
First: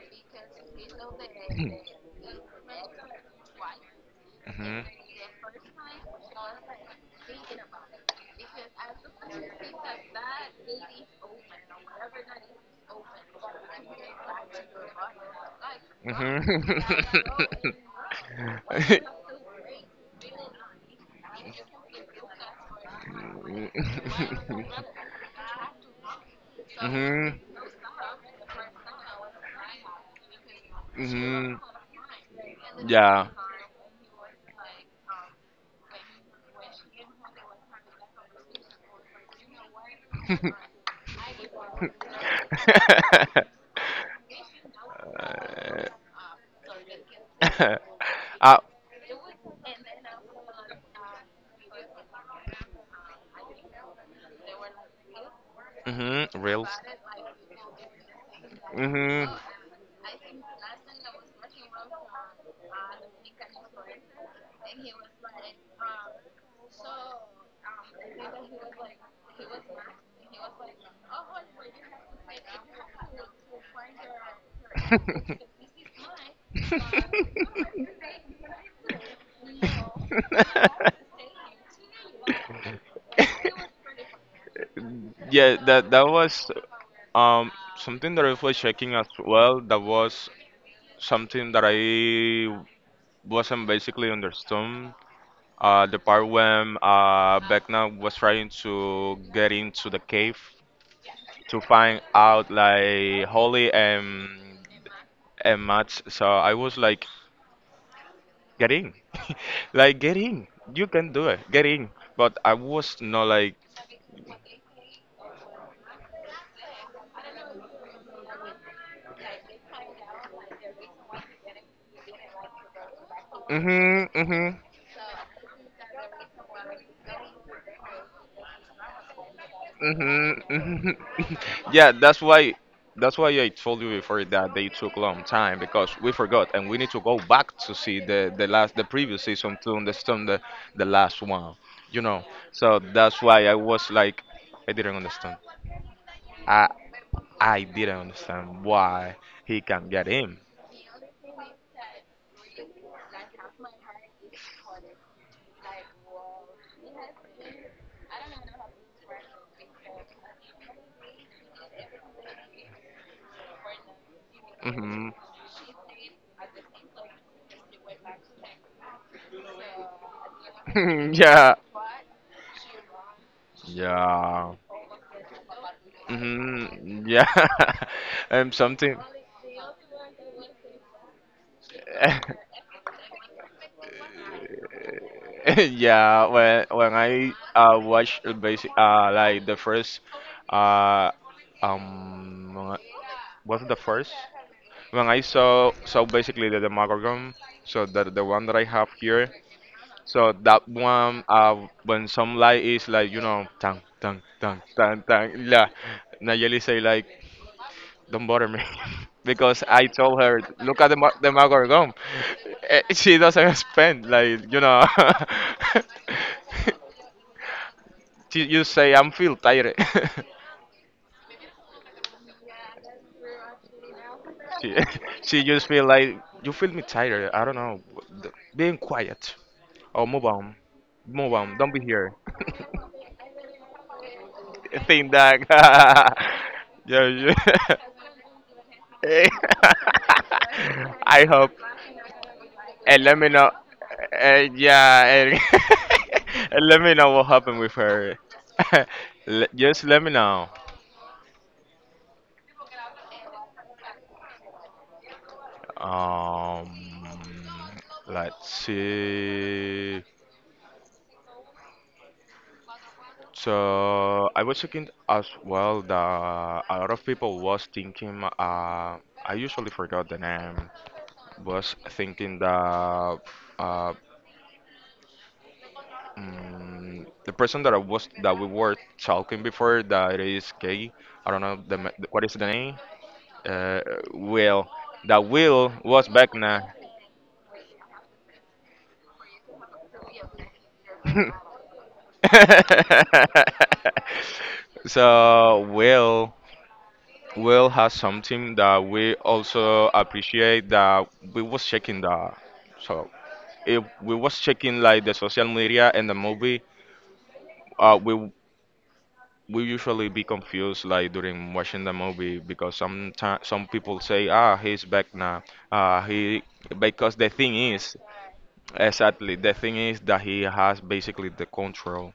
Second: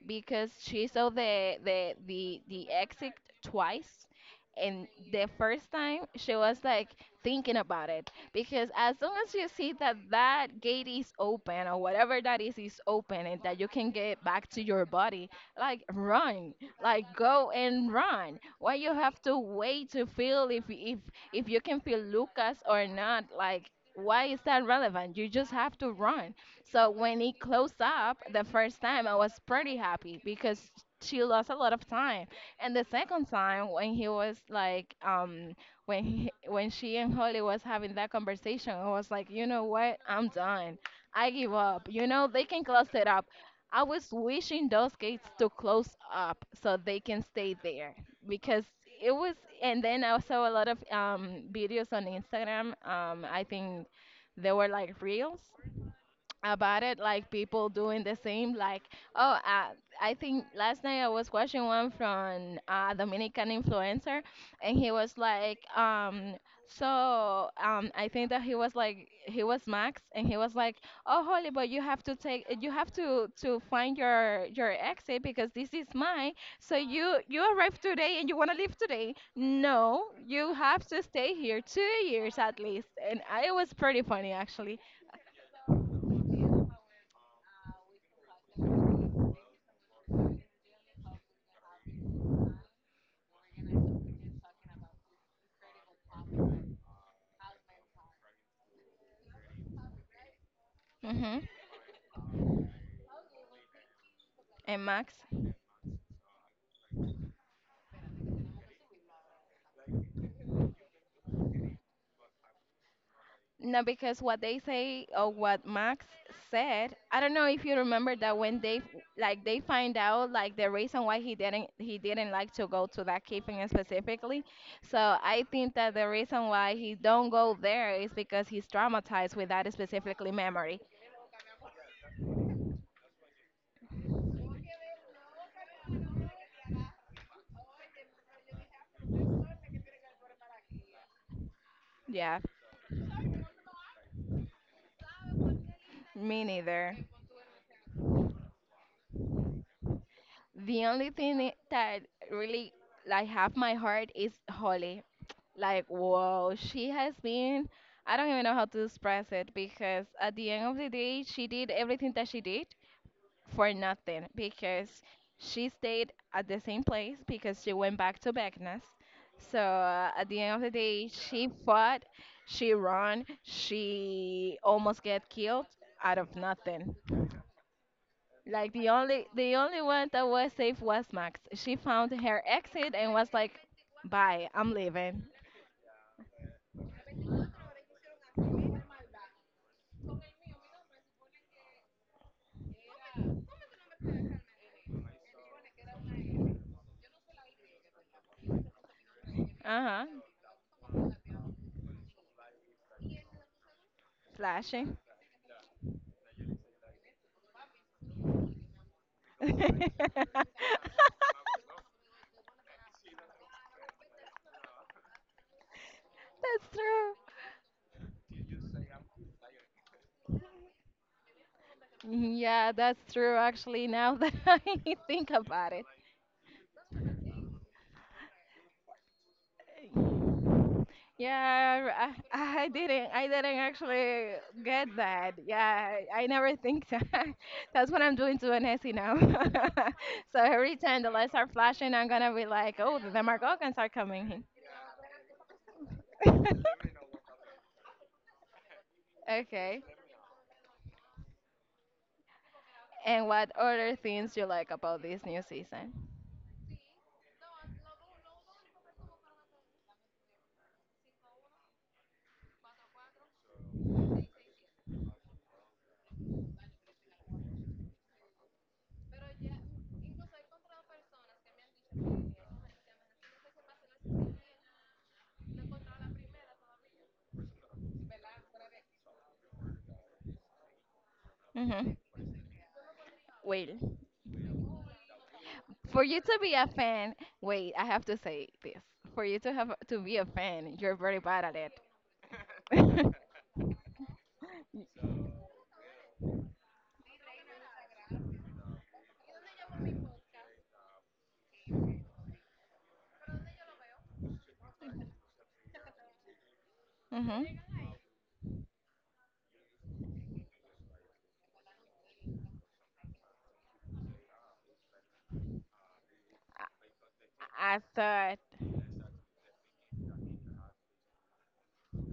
Speaker 1: because she saw the exit twice.
Speaker 2: Hmm.
Speaker 1: And the first time she was like thinking about it because as long as you see that gate is open or whatever that is open and that you can get back to your body, like
Speaker 2: Hmm.
Speaker 1: run, like go and run, why you have to wait to feel if you can feel Lucas or not, like why is that relevant? You just have to run. So when
Speaker 2: Hmm.
Speaker 1: he closed up the first time I was pretty happy because she lost
Speaker 2: Hmm.
Speaker 1: a lot of time. And the
Speaker 2: Yeah.
Speaker 1: second time when he was like when he, when she and Holly was having that conversation, I was like, you know what, I'm
Speaker 2: Uh,
Speaker 1: done. I give up. You know, they can close it up. I was wishing those gates to close up so they can stay there because it was. And then I saw a lot of, videos on Instagram. I think they were like reels
Speaker 2: hmm. Reels.
Speaker 1: about it, like people doing the same. Like,
Speaker 2: Hmm.
Speaker 1: oh, I think last night I was watching one from a Dominican influencer, and he was like, I think that he was Max, and he was like, oh, holy, but you have to find your exit because this is mine. So you arrived today and you want to leave today. No, you have to stay here 2 years at least. And it was pretty funny actually.
Speaker 2: Yeah, that was um something that I was checking as well. That was something that I wasn't basically understood. The part when Vecna was trying to get into the cave
Speaker 1: hmm
Speaker 2: to find out like Holly
Speaker 1: and Max.
Speaker 2: and Matt. So I was like, get in. Like get in. You can do it. Get in. But I was not like
Speaker 1: No, because what they say or what Max said, I don't know if you remember that when they find out like the reason why he didn't like to go to that keeping
Speaker 2: mm-hmm,
Speaker 1: specifically.
Speaker 2: mm-hmm,
Speaker 1: So I think that the reason why he don't go there is because he's traumatized with that specifically
Speaker 2: mm-hmm,
Speaker 1: memory.
Speaker 2: mm-hmm. Yeah, that's why I told you before that they took a long time because we forgot and we need to go back to see the last the previous season to understand the last one. You know.
Speaker 1: Yeah,
Speaker 2: So that's why I was like I didn't understand.
Speaker 1: me
Speaker 2: I
Speaker 1: neither.
Speaker 2: I didn't understand why he can get in.
Speaker 1: The only thing that really like half my heart is Holly. Like, wow, she has been, I don't even know how to express it because at the end of the day she did everything that she did for nothing because
Speaker 2: Hmm.
Speaker 1: she stayed at the same place because she went back to Beckness. So, at the end of the day, she
Speaker 2: Yeah.
Speaker 1: fought, she ran,
Speaker 2: Yeah.
Speaker 1: she almost get killed out of nothing.
Speaker 2: Mm-hmm. Yeah,
Speaker 1: Like the
Speaker 2: something.
Speaker 1: only the only one that was safe was Max. She found her exit and was like, "Bye, I'm leaving."
Speaker 2: Yeah, when I watch basic like the first uh um what's the first when I saw so basically the Demogorgon, so the one that I have here,
Speaker 1: Uh huh.
Speaker 2: so that one when some light is like you know tang tang tang
Speaker 1: Flashing.
Speaker 2: tang tang yeah, Nayeli say like don't bother me because I told her,
Speaker 1: That's
Speaker 2: look at the the Margot. She doesn't spend like you know.
Speaker 1: true.
Speaker 2: You say I'm feel tired.
Speaker 1: Yeah, that's true. Actually, now that I
Speaker 2: she,
Speaker 1: think
Speaker 2: she just
Speaker 1: about
Speaker 2: feel
Speaker 1: it,
Speaker 2: like you feel me tired. I don't know. Being quiet. Oh, move on, move on. Don't be here.
Speaker 1: yeah, I didn't actually get
Speaker 2: Think
Speaker 1: that.
Speaker 2: that.
Speaker 1: Yeah, I never think
Speaker 2: Yeah,
Speaker 1: that.
Speaker 2: yeah.
Speaker 1: That's what I'm doing to an essay now.
Speaker 2: Eh,
Speaker 1: So every time the
Speaker 2: I
Speaker 1: lights are
Speaker 2: hope
Speaker 1: flashing, I'm gonna be like, oh,
Speaker 2: and
Speaker 1: the
Speaker 2: let me know.
Speaker 1: demagogans are coming
Speaker 2: Yeah, and, and
Speaker 1: in.
Speaker 2: let me know what happened with her. Just
Speaker 1: Okay.
Speaker 2: let me know.
Speaker 1: And what other things you like about this new season?
Speaker 2: Um, let's see. So I was thinking as well that a lot of people was thinking. I usually forgot the name. Was thinking that uh, mm, the person that I was that we were talking before that is K. I don't know
Speaker 1: Mm-hmm.
Speaker 2: what is the name.
Speaker 1: Wait.
Speaker 2: Uh, Will. That Will
Speaker 1: For
Speaker 2: was
Speaker 1: you
Speaker 2: back
Speaker 1: to be
Speaker 2: now.
Speaker 1: a fan, wait, I have to say this. For you to have to be a fan, you're very bad at it.
Speaker 2: So Will has something that we also appreciate, that we was checking the so if we was checking like the social media and the movie,
Speaker 1: Mhm.
Speaker 2: we usually be confused like during watching the movie, because some people say ah he's back now, he because the thing
Speaker 1: I, I
Speaker 2: is
Speaker 1: thought.
Speaker 2: exactly. The thing is that he has basically the control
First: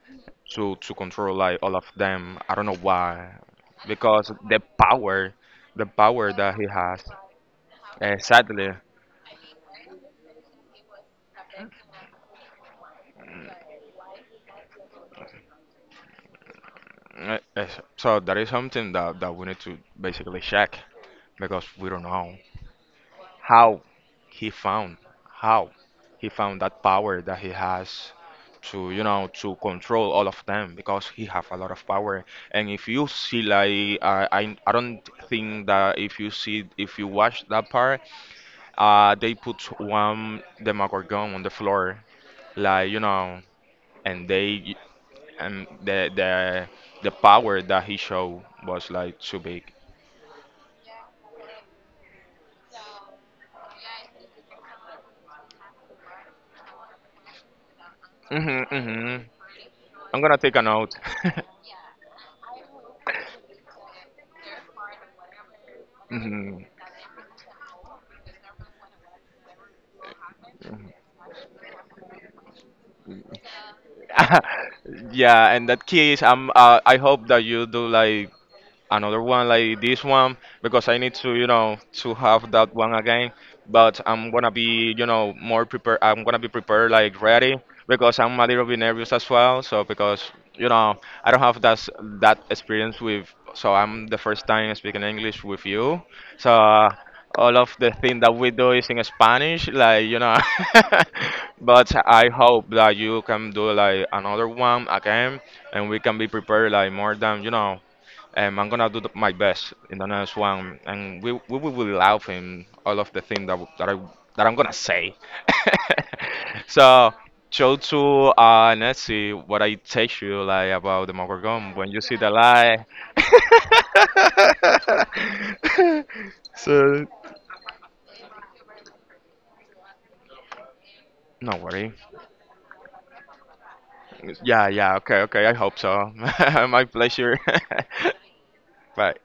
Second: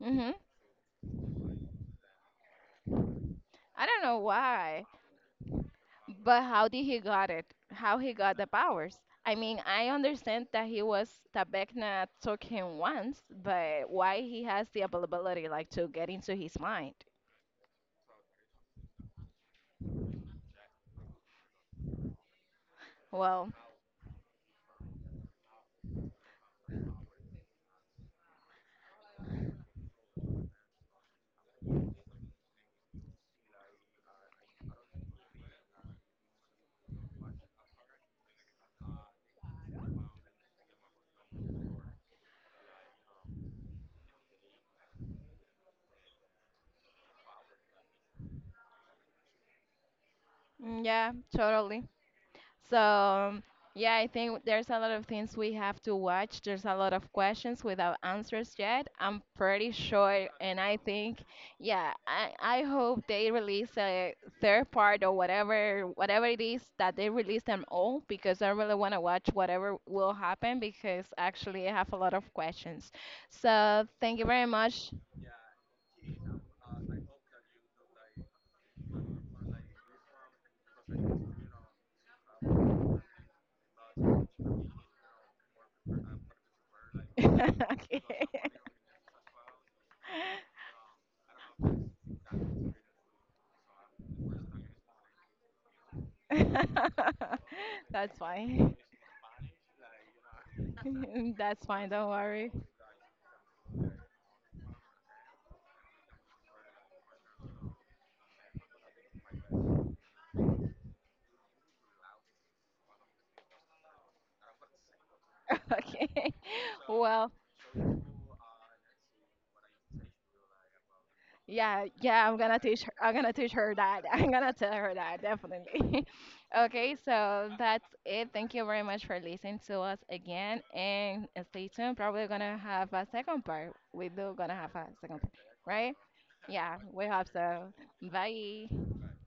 Speaker 1: Mhm.
Speaker 2: to control like all of them. I don't know why,
Speaker 1: I don't know
Speaker 2: because the
Speaker 1: why,
Speaker 2: power
Speaker 1: but
Speaker 2: that he
Speaker 1: how did he
Speaker 2: has
Speaker 1: got it? How he got the
Speaker 2: exactly.
Speaker 1: powers? I mean, I understand that he was Tabekna took him once, but why he has the ability like to get into his mind?
Speaker 2: Eh, eh, so that is something that we need to basically check because we don't know
Speaker 1: Well,
Speaker 2: how he found how he found that power that he has to you know to control all of them, because he have a lot of power. And if you see like I don't think that if you see if you watch that part, they put one Demogorgon on the floor, like you know, and they and the power that he showed was like too big.
Speaker 1: mm, yeah, totally. So, yeah, I think there's a lot of things we have to watch. There's a lot of questions without answers
Speaker 2: Mhm,
Speaker 1: yet. I'm
Speaker 2: mhm.
Speaker 1: pretty
Speaker 2: I'm
Speaker 1: sure,
Speaker 2: gonna take
Speaker 1: and
Speaker 2: a
Speaker 1: I
Speaker 2: note.
Speaker 1: think, yeah, I hope they release a third part or whatever it is
Speaker 2: Mhm.
Speaker 1: that they release them all because I really want to watch whatever will happen because actually I have a lot of questions. So, thank you very much.
Speaker 2: Yeah, and that case, I hope that you do like another one like this one because I need to, you know, to have that one again. But I'm gonna be, you know, more prepared. I'm gonna be prepared, like ready,
Speaker 1: Okay.
Speaker 2: because I'm a little bit nervous as well. So because you know, I don't have that experience with. So I'm the first time speaking English with you. So all of the
Speaker 1: That's
Speaker 2: thing that we do
Speaker 1: fine.
Speaker 2: is in Spanish, like you know.
Speaker 1: That's fine,
Speaker 2: But
Speaker 1: don't
Speaker 2: I
Speaker 1: worry.
Speaker 2: hope that you can do like another one again, and we can be prepared like more than you know I'm gonna do my best in the next one, and we will be laughing all of the things that I that I'm gonna say.
Speaker 1: Okay.
Speaker 2: So,
Speaker 1: Well,
Speaker 2: show to Nancy what I teach you like about the Morgan
Speaker 1: yeah,
Speaker 2: when you see
Speaker 1: yeah,
Speaker 2: the
Speaker 1: I'm gonna teach
Speaker 2: light.
Speaker 1: her. I'm gonna teach her that. I'm gonna tell her that definitely. Okay,
Speaker 2: So,
Speaker 1: so that's it. Thank you very much for listening to us again, and
Speaker 2: no
Speaker 1: stay
Speaker 2: worry.
Speaker 1: tuned. Probably gonna have a second part. We do gonna
Speaker 2: Yeah,
Speaker 1: have a
Speaker 2: yeah,
Speaker 1: second
Speaker 2: okay,
Speaker 1: part,
Speaker 2: okay. I hope
Speaker 1: right?
Speaker 2: so.
Speaker 1: Yeah,
Speaker 2: My
Speaker 1: we hope
Speaker 2: pleasure.
Speaker 1: so. Bye.
Speaker 2: Bye.